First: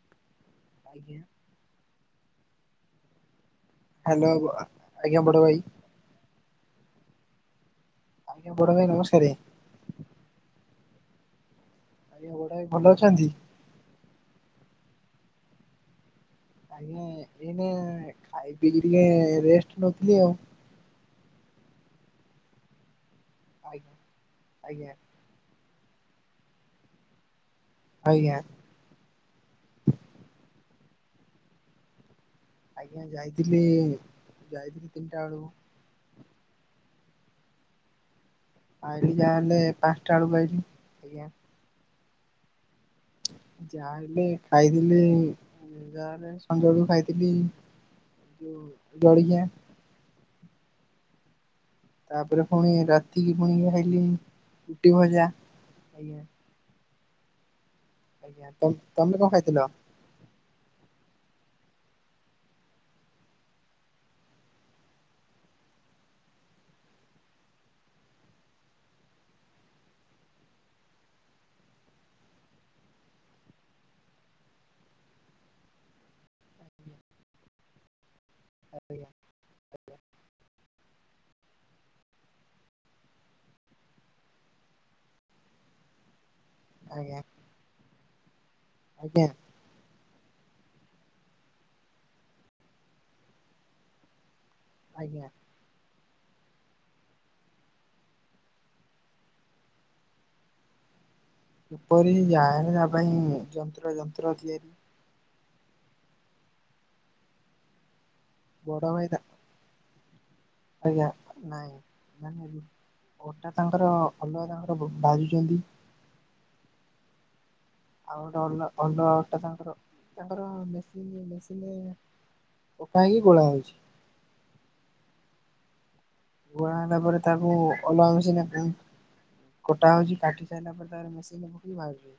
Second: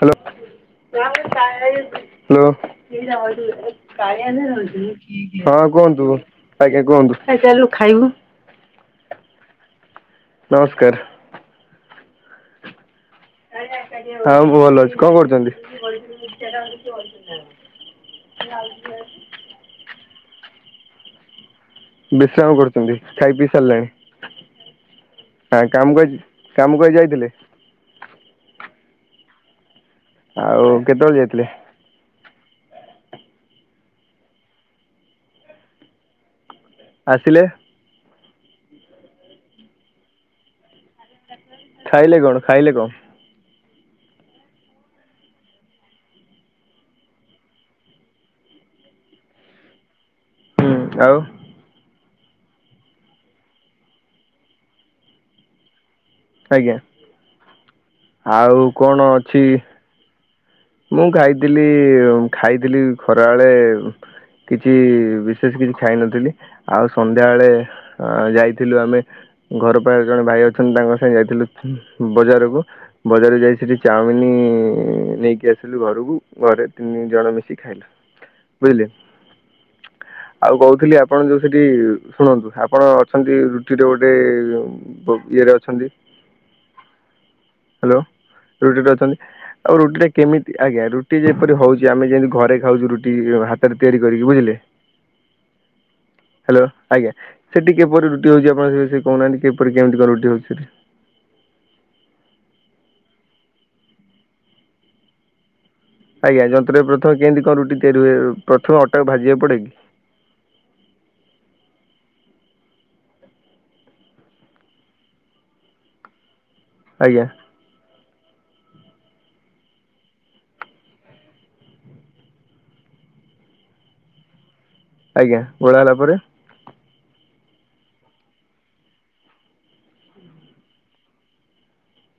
Hello ଆଜ୍ଞା। Hello. Hello ଆଜ୍ଞା ବଡ ଭାଇ ହଁ କୁହନ୍ତୁ, ଆଜ୍ଞା କୁହନ୍ତୁ, [unintelligible] ଆଜ୍ଞ ବଡ ଭାଇ [unintelligible] ନମସ୍କାର। ବଡ ଭାଈ ଭଲ ଅଛନ୍ତି? ହଉ ଭଲ ଅଛି କଣ କରୁଛନ୍ତି? ଆଜ୍ଞା ଏଇନେ ଖାଇ ପିଇକି ଟିକେ ରେଷ୍ଟ ନୋଉଥିଲି ଆଉ। ବିଶ୍ରାମ କରୁଛନ୍ତି ଖାଇ ପିଇ ସାରିଲାଣି? ଆଜ୍ଞା ଆଜ୍ଞା ହଁ କାମ କରି କାମ କରି ଯାଇଥିଲେ? ଆଜ୍ଞା। ଆଉ କେତେବେଳେ ଯାଇଥିଲେ? ଆଜ୍ଞା ଯାଇଥିଲି ଯାଇଥିଲି ତିନିଟା ବେଳକୁ। ଆସିଲେ? ଆଲି ଯାହାହେଲେ ପାଞ୍ଚଟା ବେଳକୁ ଆଇଲି ଆଜ୍ଞା। ଖାଇଲେ କଣ ଖାଇଲେ କଣ? ଯାହା ହେଲେ ଖାଇଥିଲି ଯାହା ହେଲେ ସଞ ବେଳକୁ ଖାଇଥିଲି। ଜଳଖିଆ। ହୁଁ ଆଉ। ତାପରେ ପୁଣି ରାତିକି ପୁଣି ଖାଇଲି ରୁଟି ଭଜା ଆଜ୍ଞା। ଆଜ୍ଞା ଆଜ୍ଞା ଆଉ କଣ ତମେ ଅଛି ଖାଇଥିଲ? ମୁଁ ଖାଇଥିଲି ଖାଇଥିଲି ଖରା ବେଳେ କିଛି ବିଶେଷ କିଛି ଖାଇ ନଥିଲି ଆଉ ସନ୍ଧ୍ୟାବେଳେ ଅ ଯାଇଥିଲୁ ଆମେ ଘର ପାଖରେ ଜଣେ ଭାଇ ଅଛନ୍ତି ତାଙ୍କ ସାଙ୍ଗେ ଯାଇଥିଲୁ ବଜାରକୁ। ବଜାରକୁ ଯାଇଥିଲି ଚାଉମିନ ନେଇକି ଆ ଥିଲୁ ଘରକୁ ଘରେ ତିନି ଜଣ ମିଶି ଖାଇଲେ ବୁଝିଲେ। ଆଜ୍ଞା ଆଉ କହୁଥିଲି ଆପଣ ଯୋଉଁ ସେଠି ଶୁଣନ୍ତୁ ଆପଣ ଅଛନ୍ତି ରୁଚିରେ ଗୋଟେ ଇଏରେ ଅଛନ୍ତି। ଆଜ୍ଞା। ହ୍ୟାଲୋ ରୁଟି ଅଛନ୍ତି ଆଜ୍ଞା ଆଉ ରୁଟିଟା କେମିତି ଆଜ୍ଞା ରୁଟି ଯେପରି ହଉଛି ଆମେ ଯେମିତି ଘରେ ଖାଉଛୁ ରୁଟି ହାତରେ ତିଆରି କରିକି ବୁଝିଲେ। ଆଜ୍ଞା। ହ୍ୟାଲୋ ଆଜ୍ଞା ସେଠି କିପରି ରୁଟି ହେଉଛି ଆପଣଙ୍କ ସେ ବି ସେ କହୁନାହାନ୍ତି କେପରି କେମିତି କଣ ରୁଟି ହେଉଛି ସେଠି? କିପରି ଜାଣିବା ପାଇଁ ଯନ୍ତ୍ର ଯନ୍ତ୍ର ତିଆରି ଆଜ୍ଞା ଯନ୍ତ୍ରରେ ପ୍ରଥମେ କେମିତି କଣ ରୁଟି ତିଆରି ହୁଏ। ପ୍ରଥମେ ବଡ ଭାଇ ଅଟାକୁ ତା ଭାଜିବାକୁ ପଡେ କି? ଆଜ୍ଞା ନାଇଁ [unintelligible] ଅଟା ତାଙ୍କର ଅଲଗା ତାଙ୍କର ବୋ ଭାଜୁଚନ୍ତି। ଆଜ୍ଞା। ଆଉ ଗୋଟେ ଅଲ ଅଲଗା ଅଟା ତାଙ୍କର ତାଙ୍କର ମେସିନି ମେସିନି ପକା ହେଇକି ଗୋଳା ହୋଉଚି? ଆଜ୍ଞା ଗୋଳା ହେଲା ପରେ ଗୋଳା ହେଲା ପରେ ତାକୁ ଅଲଗା ମେସିନରେ [unintelligible] କଟା ହଉଚି କାଟି ସାଇଲା ପରେ ତାପରେ ମେସିନ ପକେଇ ଭାରିବେ।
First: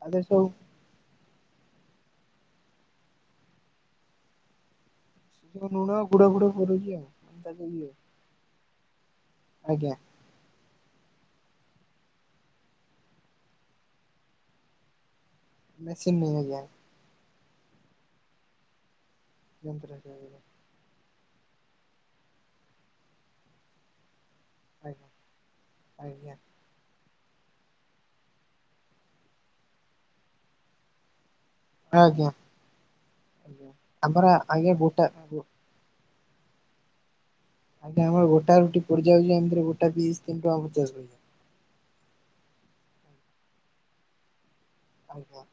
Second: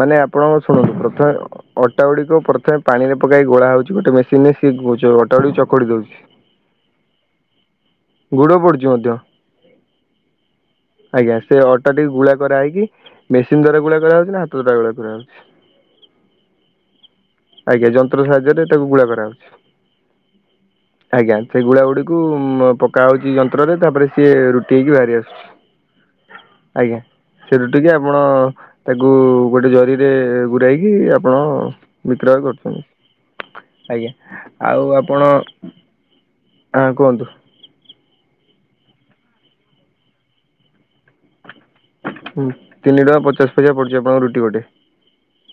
ମାନେ ଆପଣଙ୍କ ଶୁଣନ୍ତୁ ପ୍ରଥମେ ଅଟା ଗୁଡିକ ପ୍ରଥମେ ପାଣିରେ ପକା ହେଇ ଗୋଳା ହଉଛି ଗୋଟେ ମେସିନରେ ସିଏ ଗୁ ଯୋଉ ଅଟ୍ ଯୋଉ ନୁଣ ଆଉ ଗୁଡ଼ ଫୁଡ଼ ପୁରେଇକି ଆଉ [unintelligible] ଗୁଡ଼ ପଡୁଛି ମଧ୍ୟ। ଆଜ୍ଞା। ଆଜ୍ଞା ସେ ଅଟା ଟିକେ ଗୁଳା କରା ହେଇକି ମେସିନ୍ ଦ୍ଵାରା ଗୁଳା କରାହାଉଚି ନା ହାତ ଦ୍ଵାରା ଗୁଳା କରାହଉଚି? ମେସିନି ଆଜ୍ଞା। ଆଜ୍ଞା ଯନ୍ତ୍ର ସାହାଯ୍ୟରେ ତାକୁ ଗୁଳା କରାହଉଚି। ଯନ୍ତ୍ର ସାହାଯ୍ୟରେ। ଆଜ୍ଞା ସେ ଗୁଳା ଗୁଡିକୁ ଉଁ ପକା ହଉଚି ଯନ୍ତ୍ରରେ ତାପରେ ସିଏ ରୁ ଟି ହେଇକି ବାହାରି ଆଜ୍ଞା ଆସୁଚି ଆଜ୍ଞା ଆଜ୍ଞା। ସେଇଠୁ ଟିକେ ଆପଣ ତାକୁ ଗୋଟେ ଜରିରେ ଗୁୁରାହେଇକି ଆପଣ ଆଜ୍ଞା ବିକ୍ରୟ ଆଜ୍ଞା। କରୁଚନ୍ତି। ଆମର ଆଜ୍ଞା ଆଉ ଗୋଟା ଆପଣ ହଁ କୁହନ୍ତୁ। ଆଜ୍ଞା ଆମର ଗୋଟାଏ ରୁଟି ପୋଡିଯାଉଛି ଏମ୍ତିରେ ଗୋଟା ପିସ୍ ତିନି ଟଙ୍କା ପଚାଶ୍ ପଇସା। ହୁଁ ତିନି ଟଙ୍କା ପଚାଶ୍ ପଇସା ପଡୁଛି ଆପଣଙ୍କ ରୁଟି ଗୋଟେ? ଆଜ୍ଞା।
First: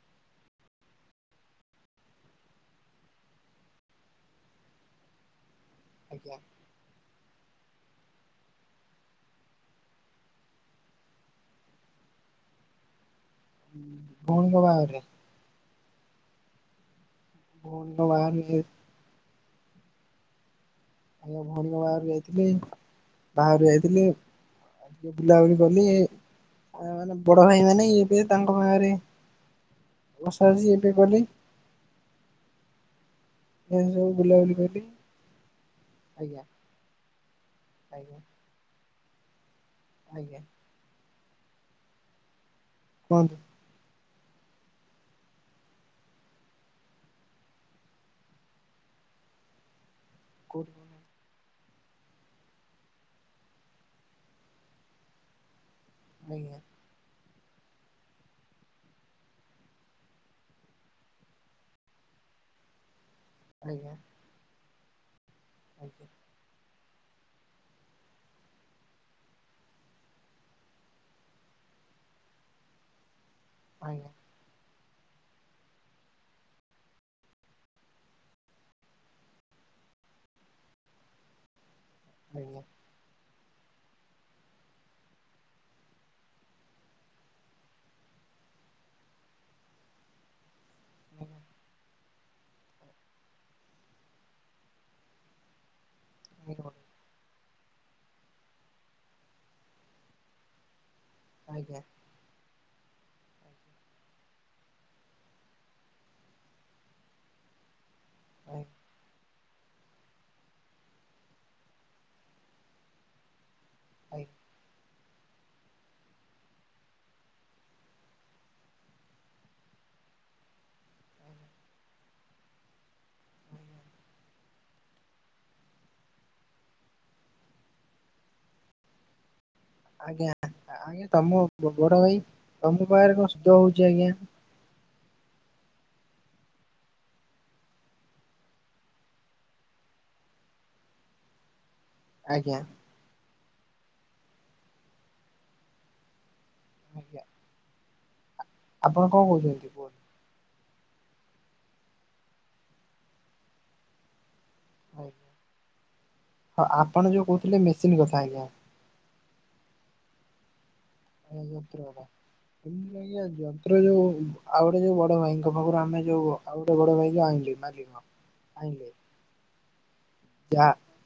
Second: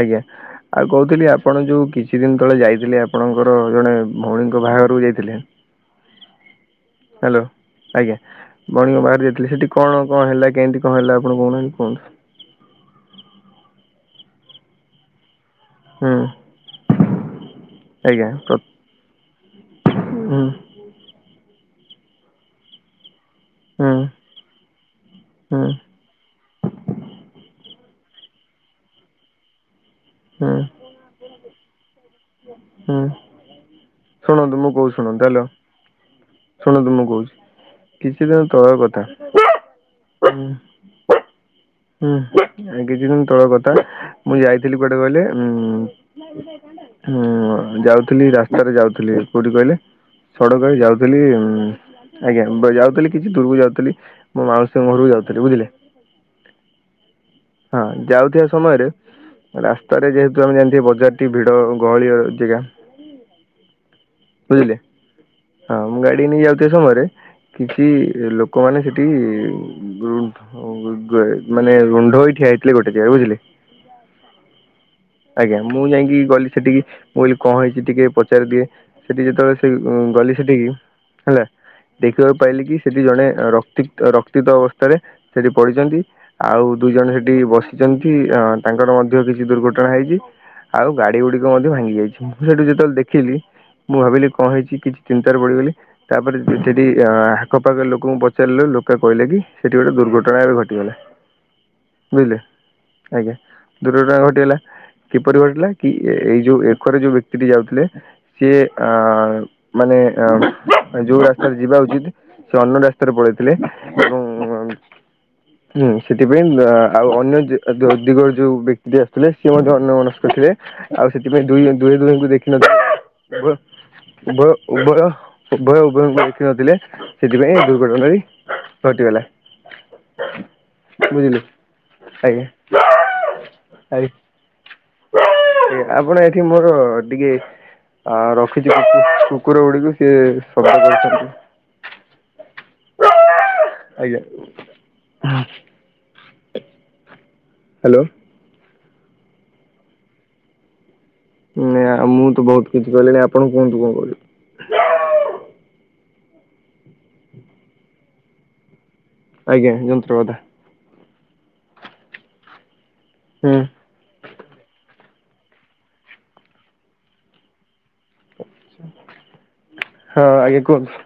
ଆଜ୍ଞା। ଆଉ କହୁଥିଲି ଆପଣ ଯୋଉ କିଛି ଦିନ୍ ତଳେ ଯାଇଥିଲେ ଆପଣଙ୍କର ଜଣେ ଭଉଣୀଙ୍କ ବାହାଘରକୁ ଯାଇଥିଲେ। ଆଜ୍ଞା। ହ୍ୟାଲୋ ଆଜ୍ଞା। ବନିଙ୍କ ବାହାରୁ ଯାଇଥିଲେ ସେଠି କଣ କଣ ହେଲା କେନ୍ତି କଣ ହେଲା ଆପଣ କହୁନାହାନ୍ତି କୁହନ୍ତୁ? ଉଁହୁଁ ଭଉଣୀଙ୍କ ବାହାଘରରେ ହୁଁ। ଭଉଣୀଙ୍କ ଆଜ୍ଞା ପ୍ର ବାହାଘରରେ ହୁଁ। ଆଜ୍ଞା ଭଉଣୀଙ୍କ ବାହାଘରୁ ଯାଇଥିଲି। ବାହାଘରକୁ ହୁଁ ଯାଇଥିଲି ହୁଁ ଆଉ ଟିକେ ବୁଲାବୁଲି ହୁଁ କଲି। ଆ ମାନେ ବଡଭାଇ ମାନେ ଇବେ ତାଙ୍କ ଭାରେ ବସାବସି ଏ ଟିକେ କଲି। ହୁଁ ଏ ସବୁ ବୁଲାବୁଲି ଶୁଣନ୍ତୁ ମୁଁ କଲି କହୁଚି ଶୁଣନ୍ତୁ ହ୍ୟାଲୋ? ଆଜ୍ଞା ଶୁଣନ୍ତୁ ମୁଁ କହୁଚି ଆଜ୍ଞା କିଛି ଦିନ ତଳର କଥା ଆଜ୍ଞା। ହୁଁ ହୁଁ ଏ କିଛି ଦିନ କୁହନ୍ତୁ ତଳ କଥା ମୁଁ ଯାଇଥିଲି କୁଆଡେ କହିଲେ ଉଁ ହୁଁ ଯାଉଥିଲି ରାସ୍ତାରେ ଯାଉଥିଲି କୋଉଠି କହିଲେ କୋଉଠି ସଡ଼କରେ ଯାଉ ଥେଲି ଉଁ ଆଜ୍ଞା ବ ଯାଉଥିଲି କିଛି ଦୂରୁକୁ ଯାଉଥେଲି ମୋ ମାଉସୀଙ୍କ ଘରକୁ ଯାଉଥେଲି ବୁଝିଲେ ଆଜ୍ଞା। ହଁ ଯାଉଥିବା ସମୟରେ ରାସ୍ତାରେ ଯେହେତୁ ଆମେ ଜାଣିଥିବେ ବଜାରଟି ଭିଡ ଗହଳି ଜେଗା ଆଜ୍ଞା। ବୁଝିଲେ ହଁ ମୁଁ ଗାଡି ନେଇ ଯାଉଥିବା ସମୟରେ କିଛି ଲୋକମାନେ ସେଠି ଗୃଣ୍ଢ [unintelligible] ମାନେ ରୁଣ୍ଢ ହୋଇ ଠିଆ ହେଇଥିଲେ ଗୋଟେ ଜେଗା ବୁଝିଲେ ଆଜ୍ଞା। ଆଜ୍ଞା ମୁଁ ଯାଇକି ଗଲି ସେଠିକି, ମୁଁ କହିଲି କଣ ହେଇଛି ଟିକେ ପଚାରିଦିଏ। ସେଠି ଯେତେବେଳେ ସେ ଗଲି ସେଠିକି ହେଲା। ଦେଖିବାକୁ ପାଇଲି କି? ସେଠି ଜଣେ ରକ୍ତି ରକ୍ତିିତ ଅବସ୍ଥାରେ ସେଠି ପଡ଼ିଚନ୍ତି। ଆଉ ଦୁଇ ଜଣ ସେଠି ବସିଚନ୍ତିମ। ଅ ତାଙ୍କର ମଧ୍ୟ କିଛି ଦୁର୍ଘଟଣା ଣା ହେଇଚି ଆଉ ଗାଡି ଆଜ୍ଞା ଗୁଡିକ ମଧ୍ୟ ଭାଙ୍ଗି ଯାଇଚି। ସେଠୁ ଯେତେବେଳେ ଦେଖିଲି, ମୁଁ ଭାବିଲି କଣ ହେଇଛି କିଛି ଚିନ୍ତାରେ ପଡିଗଲି ତାପରେ ଆଜ୍ଞା ସେଠି କି ଆଖପାଖ ଲୋକଙ୍କୁ ପଚାରିଲୁ ଲୋକେ କହିଲେ କି ସେଠି ଗୋଟେ ଦୁର୍ଘଟଣା ଏବେ ଘଟିଗଲା। ଆଜ୍ଞା। ବୁଝିଲେ, ଆଜ୍ଞା ଦୁର୍ଘଟଣା ଘଟିଗଲା। କିପରି ଘଟିଲା କି, ଏଇ ଯୋଉ ଏକରେ ଯୋଉ ବ୍ୟକ୍ତିଟି ଯାଉଥିଲେ ସିଏ ଆ ମାନେ ଯୋଉ ରାସ୍ତାରେ ଯିବା ଉଚିତ, ସେ ଅନ୍ୟ ରାସ୍ତା ରେ ପଳେଇଥିଲେ ଏବଂ ଆଜ୍ଞା ହୁଁ ସେଥିପାଇଁ ଆଉ ଅନ୍ୟ ଯ ଦିଗରେ ଯୋଉ ବ୍ୟକ୍ତିଟି ଆସୁଥିଲେ ସିଏ ମଧ୍ୟ ଅନ୍ୟ ମନସ୍କରେ ଆଉ ସେଥିପାଇଁ ଦୁଇ ଦୁହେଁ ଦୁହିଁଙ୍କୁ ଦେଖିନ ପ ଉଭୟ ଉଭୟ ଉଭୟ ଉଭୟଙ୍କୁ ଦେଖିନଥିଲେ। ସେଥିପାଇଁ ଦୁର୍ଘଟଣା ଟି ଘଟିଗଲା। ଆଜ୍ଞା ଆଜ୍ଞା ବୁଝିଲେ ତମ ବଡ ଭାଇ ଆଜ୍ଞା ତମ ପାଖରେ କଣ ସୁଭା ହଉଛି ଆଜ୍ଞା। ଆପଣ ଏଠି ମୋର ଟିକେ ଆଉ ରଖିଚି ଟିକେ କୁକୁର ଗୁଡିକୁ ସିଏ ଶବ୍ଦ କରଚନ୍ତି। ଆଜ୍ଞା। ଆଜ୍ଞା ହୁଁ। ଆଜ୍ଞା। ହ୍ୟାଲୋ। ଆପଣ କଣ କହୁଛନ୍ତି କୁହ। ନଁ ଆଉ ମୁଁ ତ ବହୁତ କିଛି କହିଲିଣି ଆପଣ କୁହନ୍ତୁ କଣ କହିବେ। ଆଜ୍ଞା ହଁ ଆପଣ ଯୋଉ କହୁଥିଲେ ମେସିନ୍ ବସିଥିଲା ଆଜ୍ଞା। ଆଜ୍ଞା ଯନ୍ତ୍ରକଥା। ଆଉ ଯନ୍ତ୍ର କଥା [unintelligible] ହୁଁ ଯନ୍ତ୍ର ଯୋଉ ଆଉ ଗୋଟେ ଯୋଉ ବଡ ଭାଇଙ୍କ ପାଖରୁ ଆମେ ଯୋଉ ଆଉ ଗୋଟେ ବଡ ଭାଇ ଯୋଉ ଆଣ ଆଣିଲି ମାଗିକିନା ଆଣିଲେ। ହଁ ଆଜ୍ଞା କୁହନ୍ତୁ।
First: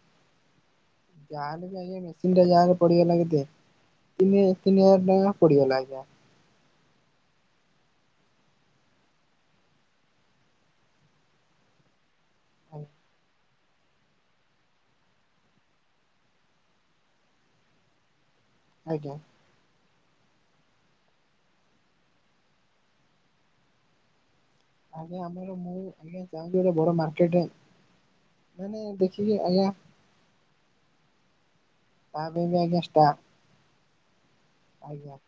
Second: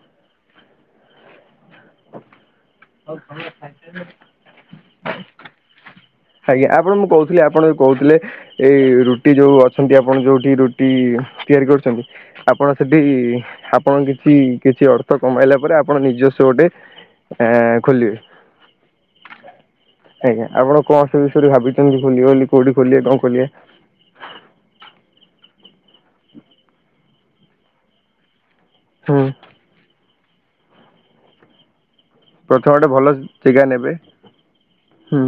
ଗାଁ ରେ ବି ଆଜ୍ଞା ମେସିନ୍ ଟା ଯାହେନେ ପଡ଼ିଗଲା କେତେ ତିନି ହ ତିନି ହଜାର ଟଙ୍କା ପଡ଼ିଗଲା ଆଜ୍ଞା। ଆଜ୍ଞା ଆପଣ ମୁଁ କହୁଥିଲି ଆପଣ ବି କହୁଥିଲେ। ଏଇ ରୁଟି ଯୋଉ ଅଛନ୍ତି ଆପଣ ଯୋଉଠି ରୁଟି ତିଆରି କରୁଚନ୍ତି। ଆପଣ ସେଠି ହା ଆପଣ କିଛି କିଛି ଅର୍ଥ କମାଇଲା ପରେ ଆପଣ ନିଜସ୍ୱ ଗୋଟେ ଏ ଖୋଲିବେ। ଆଜ୍ଞା। ଆଜ୍ଞା ଆପଣ କଣ ସେ ବିଷୟରେ ଭାବିଛନ୍ତି ଖୋଲିବେ ବୋଲି କୋଉଠି ଖୋଲିବେ କଣ ଖୋଲିବେ। ଆଜ୍ଞା ଆମର ମୁଁ ଆଜ୍ଞା ଚାହୁଁଛି ଗୋଟେ ବଡ ମାର୍କେଟ ମାନେ ହୁଁ। ଦେଖିକି ଆଜ୍ଞା। ତା ପାଇଁ ବି ପ୍ରଥମେ ଆଜ୍ଞା ଗୋଟେ ଭଲ ଷ୍ଟାଫ ଜେଗା ନେବେ। ଆଜ୍ଞା ହୁଁ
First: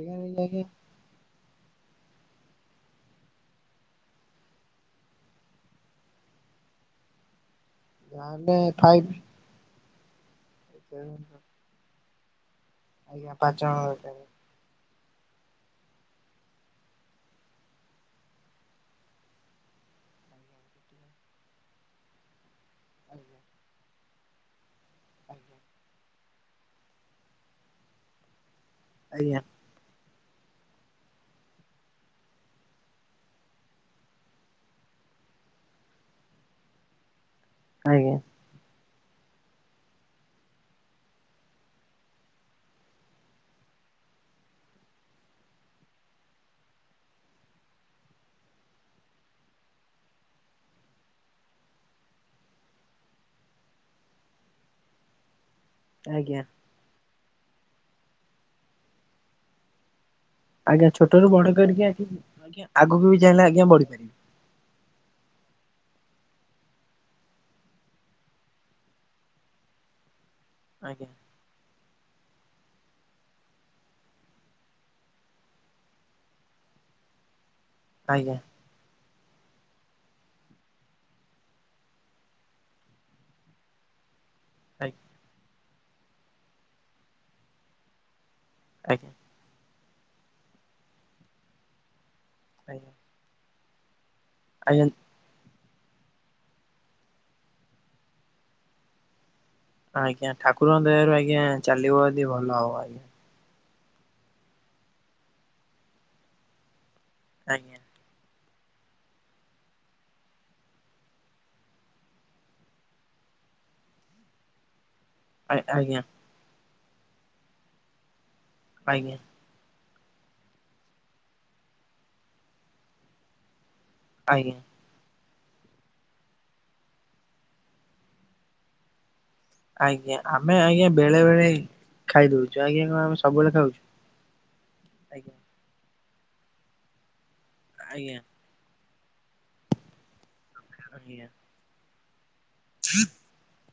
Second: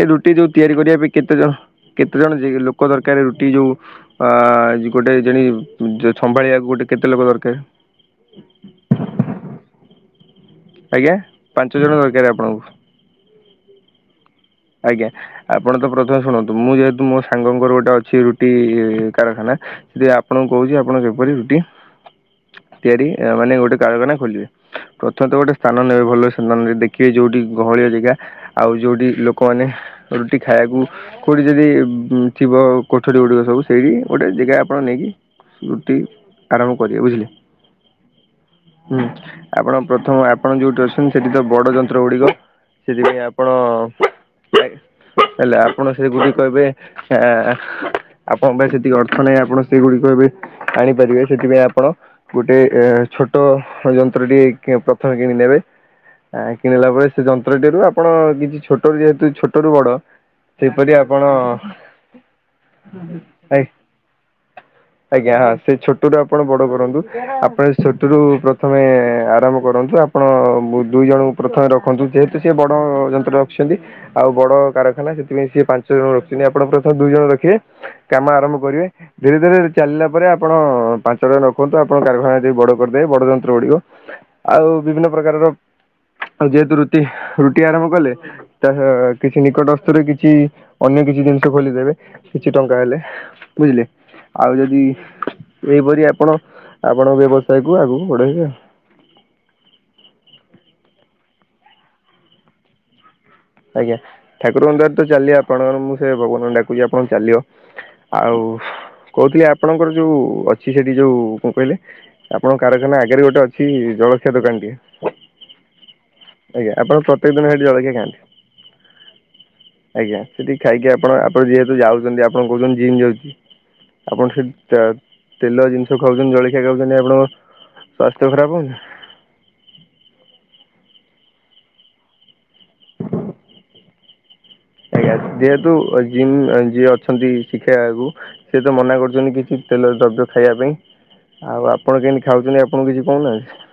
ଏଇ ରୁଟି ନେଇକି ଯୋଉ ତିଆରି ଆଜ୍ଞା କରିବା ପାଇଁ କେତେ ଜଣ। କେତେ ଜଣ ଲୋକ ଦରକାର ରୁଟି ଯୋଉ ଅ ଗୋଟେ ଜଣି ସମ୍ଭାଳିଆକୁ ଗୋଟେ କେତେ ଲୋକ ଦରକାର। ଯାହେନେ ଫାଇପ୍ ଆଜ୍ଞା ପାଞ୍ଚ ଜଣ ଦରକାର ଆପଣଙ୍କୁ। ଆଜ୍ଞା ପାଞ୍ଚ ଜଣ ଦରକାର। ଆଜ୍ଞା। ଆପଣ ତ ପ୍ରଥମେ ଶୁଣନ୍ତୁ ମୁଁ ଯେହେତୁ ମୋ ସାଙ୍ଗଙ୍କର ଗୋଟେ ଅଛି ରୁଟି କାରଖାନା। ସେଠି ଆପଣଙ୍କୁ କହୁଛି ଆପଣଙ୍କ ଯେପରି ରୁଟି ତିଆରି ମାନେ ଗୋଟେ କାରଖାନା ଖୋଲିବେ। ପ୍ରଥମତଃ ଗୋଟେ ସ୍ଥାନ ନେବେ ଭଲ [unintelligible] ଦେଖିବେ ଯୋଉଠି ଗହଳିଆ ଜେଗା ଆଉ ଯୋଉଠି ଆଜ୍ଞା ଲୋକମାନେ ରୁଟି ଖାଇଆକୁ କୋଉଠି ଯଦି ଥିବ କୋଠରୀ ଗୁଡିକ ସବୁ ସେଇଠି ଗୋଟେ ଜେଗା ଆପଣ ନେଇକି ରୁଟି ଆରମ୍ଭ କରିବେ ବୁଝିଲେ? ଆଜ୍ଞା। ହୁଁ ଆପଣ ପ୍ରଥମ ଆପଣ ଯୋଉଠି ଅଛନ୍ତି ସେଠି ତ ବଡ ଯନ୍ତ୍ର ଗୁଡିକ ସେଥିପାଇଁ ଆପଣ ହେଲେ ଆପଣ ସେ ଗୁଡିକ ଏବେ ଆ ଆପଣଙ୍କ ପାଇଁ ସେତିକି ଅର୍ଥ ନାହିଁ ଆପଣ ସେଗୁଡିକ ଏବେ ଆଣିପାରିବେ ସେଥିପାଇଁ ଆପଣ ଗୋଟେ ଛୋଟ ଯନ୍ତ୍ରଟିଏ କି ପ୍ରଥମେ କିଣି ନେବେ। ଆଜ୍ଞା ଆ କିଣିଲା ପରେ ସେ ଯନ୍ତ୍ରଟିରୁ ଆପଣ କିଛି ଛୋଟରୁ ଯେହେତୁ ଛୋଟରୁୁ ବଡ ଆଜ୍ଞା ସେହିପରି ଛୋଟ ଆପଣ ରୁ ବଡ କରିକି ଆଜ୍ଞା ଆଗକୁ ବି ଚାଇଁଲେ ଆଜ୍ଞା ବଢିପାରିବି। ଆଜ୍ଞା ହଁ ସେ ଛୋଟ ରୁ ଆପଣ ବଡ କରନ୍ତୁ। ଆପଣ ଛୋଟରୁୁ ପ୍ରଥମେ ଆରାମ୍ଭ କଡନ୍ତୁ ଆ ମୁ ଦୁଇ ଆଜ୍ଞା ଜଣଙ୍କୁ ପ୍ରଥମେ ରଖନ୍ତୁ। ଯେହେତୁ ସେ ବଡ ଯନ୍ତ୍ର ରଖିଛନ୍ତି। ଆଉ ବଡ କାରଖାନା ସେଥିପାଇଁ ସିଏ ପାଞ୍ଚ ଜଣ ରଖିଛନ୍ତି, ଆପଣ ପ୍ରଥମେ ଦୁଇ ଜଣ ରଖିବେ। କାମ ଆଜ୍ଞା ଆରମ୍ଭ କରିବେ। ଧୀରେ ଧୀରେ ଚାଲିଲା ପରେ ଆପଣ ପାଞ୍ଚ ଜଣ ରଖନ୍ତୁ। ଆପଣ କାରଖାନା ଯଦି ବଡ଼ କରିଦେବେ। ବଡ଼ ଯନ୍ତ୍ର ଗୁଡ଼ିକ ଆଉ ଆଜ୍ଞା ବିଭିନ୍ନ ପ୍ରକାରର ଯେହେତୁ ରୁଟି ରୁଟି ଆରମ୍ଭ କଲେ ତା ଆଜ୍ଞା କିଛି ନିକଟସ୍ତ ରେ କିଛି ଅନ୍ୟ କିଛି ଜିନିଷ ଖୋଲିଦେବେ କିଛି ଟଙ୍କା ଆଜ୍ଞା। ହେଲେ। ବୁଝିଲେ? ଆଉ ଯଦି ଆଜ୍ଞା ଏହିପରି ଆପଣ ଆପଣଙ୍କ ବ୍ୟବସାୟ କୁ ଆଗକୁ ବଢେଇବେ ଆଉ। ଆଜ୍ଞା ଠାକୁରଙ୍କ ଦୟାରୁ ଆଜ୍ଞା ଚାଲିବ ଯଦି ଭଲ ହବ ଆଜ୍ଞା। ଆଜ୍ଞା ଠାକୁରଙ୍କ ଦୟାରୁ ତ ଚାଲ ଆପଣଙ୍କର। ମୁଁ ସେୟା ଭଗବାନଙ୍କୁ ଡାକୁଚି ଆପଣଙ୍କ ଚାଲିବ। ଆଜ୍ଞା। ଆଉ କହୁଥିଲି ଆପଣଙ୍କର ଯୋଉ ଅଛି ସେଠି ଯୋଉ କଣ କହିଲେ ଆପଣଙ୍କ କାରଖାନା ଆଗରେ ଗୋଟେ ଅଛି ଜଳଖିଆ ଦୋକାନ ଟିଏ। ଆ ଆଜ୍ଞା। ଆଜ୍ଞ ଆପଣ ପ୍ରତେକ ଦିନ ହେଠି ଜଳଖିଅଆ ଖାଆନ୍ତି? ଆଜ୍ଞା। ଆଜ୍ଞା ସେଠିକି ଖାଇକି ଆପଣ ଆପଣ ଯେହେତୁ ଯାଉଚନ୍ତି ଆପଣ କହୁଚନ୍ତି ଜିମ୍ ଯାଉଚି ଆପଣ ଆଜ୍ଞା ସେଟି ତେଲ ଜିନିଷ ଖାଉଚନ୍ତି ଜଳଖିଆ ଖାଉଚନ୍ତି ଆପଣଙ୍କ ସ୍ୱାସ୍ଥ୍ୟ ଖରାପ ହେଉନି? ଆଜ୍ଞା ଆମେ ଆଜ୍ଞା ବେଳେ ବେଳେ ଖାଇଦଉଚୁ। ଆଜ୍ଞା କଣ ଆମେ ସବୁବେଳେ ଖାଉଚୁ? ଆଜ୍ଞା ଯେହେତୁ ଜିମ୍ ଯିଏ ଅଛନ୍ତି ଶିଖେଇବାକୁ ଆଜ୍ଞା ସିଏ ତ ମନା କରୁଚନ୍ତି କି ତେଲ ଦ୍ରବ୍ୟ ଖାଇବା ପାଇଁ ଆଜ୍ଞା ଆଉ ଆପଣ କେମିତି ଖାଉଚନ୍ତି ଆପଣଙ୍କୁ କିଛି କହୁନାହାନ୍ତି?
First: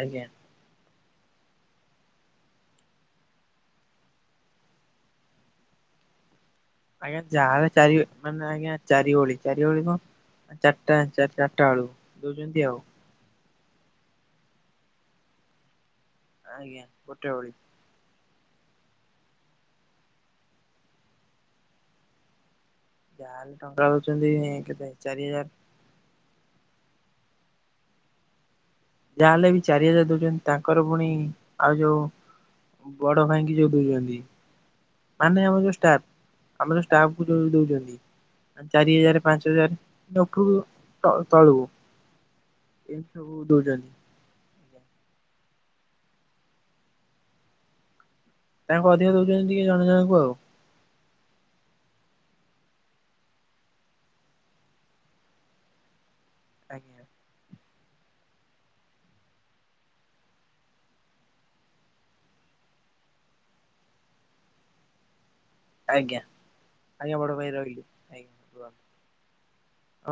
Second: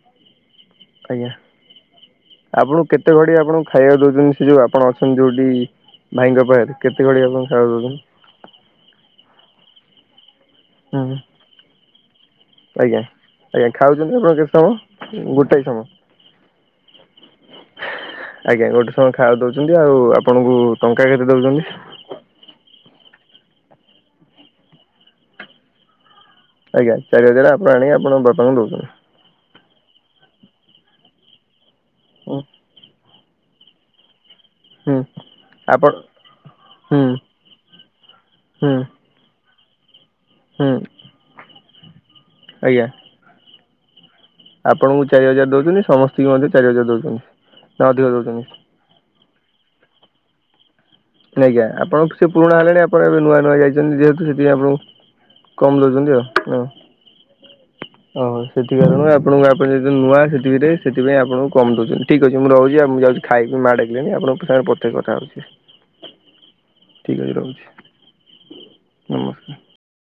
ଆଜ୍ଞା। ଆଜ୍ଞା। ଆପଣଙ୍କୁ କେତେ ଘଡି ଆପଣଙ୍କୁ ଖାଇବାକୁ ଦଉଚନ୍ତି ସେ ଯୋଉ ଆପଣ ଅଛନ୍ତି ଯୋଉଠି ଭାଇଙ୍କ ପାଖରେ? କେତେ ଆଜ୍ଞା ଘଡ଼ି ଆପଣଙ୍କୁ ଯାହା ହେ ଖାଇବାକୁ ଚାରି ଦେଉଛନ୍ତି ମାନେ ଆଜ୍ଞା ଚାରି ଓଳି ଚାରିଓଳି କଣ ଚାରିଟା ହୁଁ ଚାରିଟା ବେଳକୁ ଦଉଚନ୍ତି ଆଉ। ଆଜ୍ଞା ଆଜ୍ଞା ଖାଉଚନ୍ତି ଆପଣ କେତେ ସମୟ ଗୋଟାଏ ସମୟ? ଆ ଆଜ୍ଞା ଗୋଟେ ଓଳି। ଆଜ୍ଞା ଗୋଟେ ସମୟ ଖାଇବା ଦଉଚନ୍ତି ଆଉ ଆପଣଙ୍କୁ ଟଙ୍କା କେତେ ଦଉଚନ୍ତି? ଯାହାହେଲେ ଟଙ୍କା ଦଉଚନ୍ତି କେତେ ଚାରି ହଜାର। ଆଜ୍ଞା ଚାରିହଜାର ଆପଣ ଆଣି ଆପଣଙ୍କ ବାପା ଙ୍କୁ ଦଉଚନ୍ତି? ଯାହାହଲେ ବି ଚାରି ହଜାର ଦଉଚନ୍ତି ତାଙ୍କର ପୁଣି ଆଉ ଯୋଉ ହୁଁ ବଡ ଭାଇଙ୍କି ଯୋଉ ଦଉଚନ୍ତି। ହୁଁ ମାନେ ଆମର ଯୋ ଆପଣ ଷ୍ଟାଫ ଆମର ଯୋଉ ହୁଁ ଷ୍ଟାଫ୍ କୁ ଦୋ ଦଉଚନ୍ତି। ହୁଁ ଚାରି ହଜାର ପାଞ୍ଚ ହଜାର। [unintelligible] ତଳକୁ ହୁଁ ଆଜ୍ଞା ଏମିତି ସବୁ ଦଉଚନ୍ତି। ଆପଣଙ୍କୁ ଚାରି ହଜାର ଦଉଚନ୍ତି ସମସ୍ତଙ୍କୁ ମଧ୍ୟ ଚାରି ହଜାର ଦଉଚନ୍ତି। ନା ଅଧିକ ଦଉଚନ୍ତି? ତାଙ୍କୁ ଅଧିକା ଦଉଚନ୍ତି ଟିକେ ଜଣ ଜଣଙ୍କୁ ଆଉ। ଆଜ୍ଞା ଆପଣ ସେ ପୁରୁଣା ହେଲେଣି। ପଣ ଏବେ ନୂଆ ନୂଆ ଯାଇଛନ୍ତି ଯେହେତୁ ସେଥିପାଇଁ ଆପଙ୍କୁ କମ୍ ଦଉଚନ୍ତି ଆଉ। ଆଜ୍ଞା ଓହୋ ସେଥି କାରଣରୁ ଆପଣଙ୍କୁ ଆପଣ ଯଦି ନୂଆ ସେଠିରେ ସେଥିପାଇଁ ଆପଣଙ୍କୁ କମ ଦଉଚନ୍ତି। ଠିକ୍ ଅଛି ମୁଁ ରହୁଚି ଆ ମୁଁ ଯାଉଚି ଖାଇକି ମା ଡକିଲେଣି ଆପଣଙ୍କ ସାଙ୍ଗରେ ପଛେ କଥା ହେଉଚି। ଆଜ୍ଞା ଆଜ୍ଞା ବଡ ଭାଇ ରହିଲି ଆଜ୍ଞା। ନମସ୍କାର।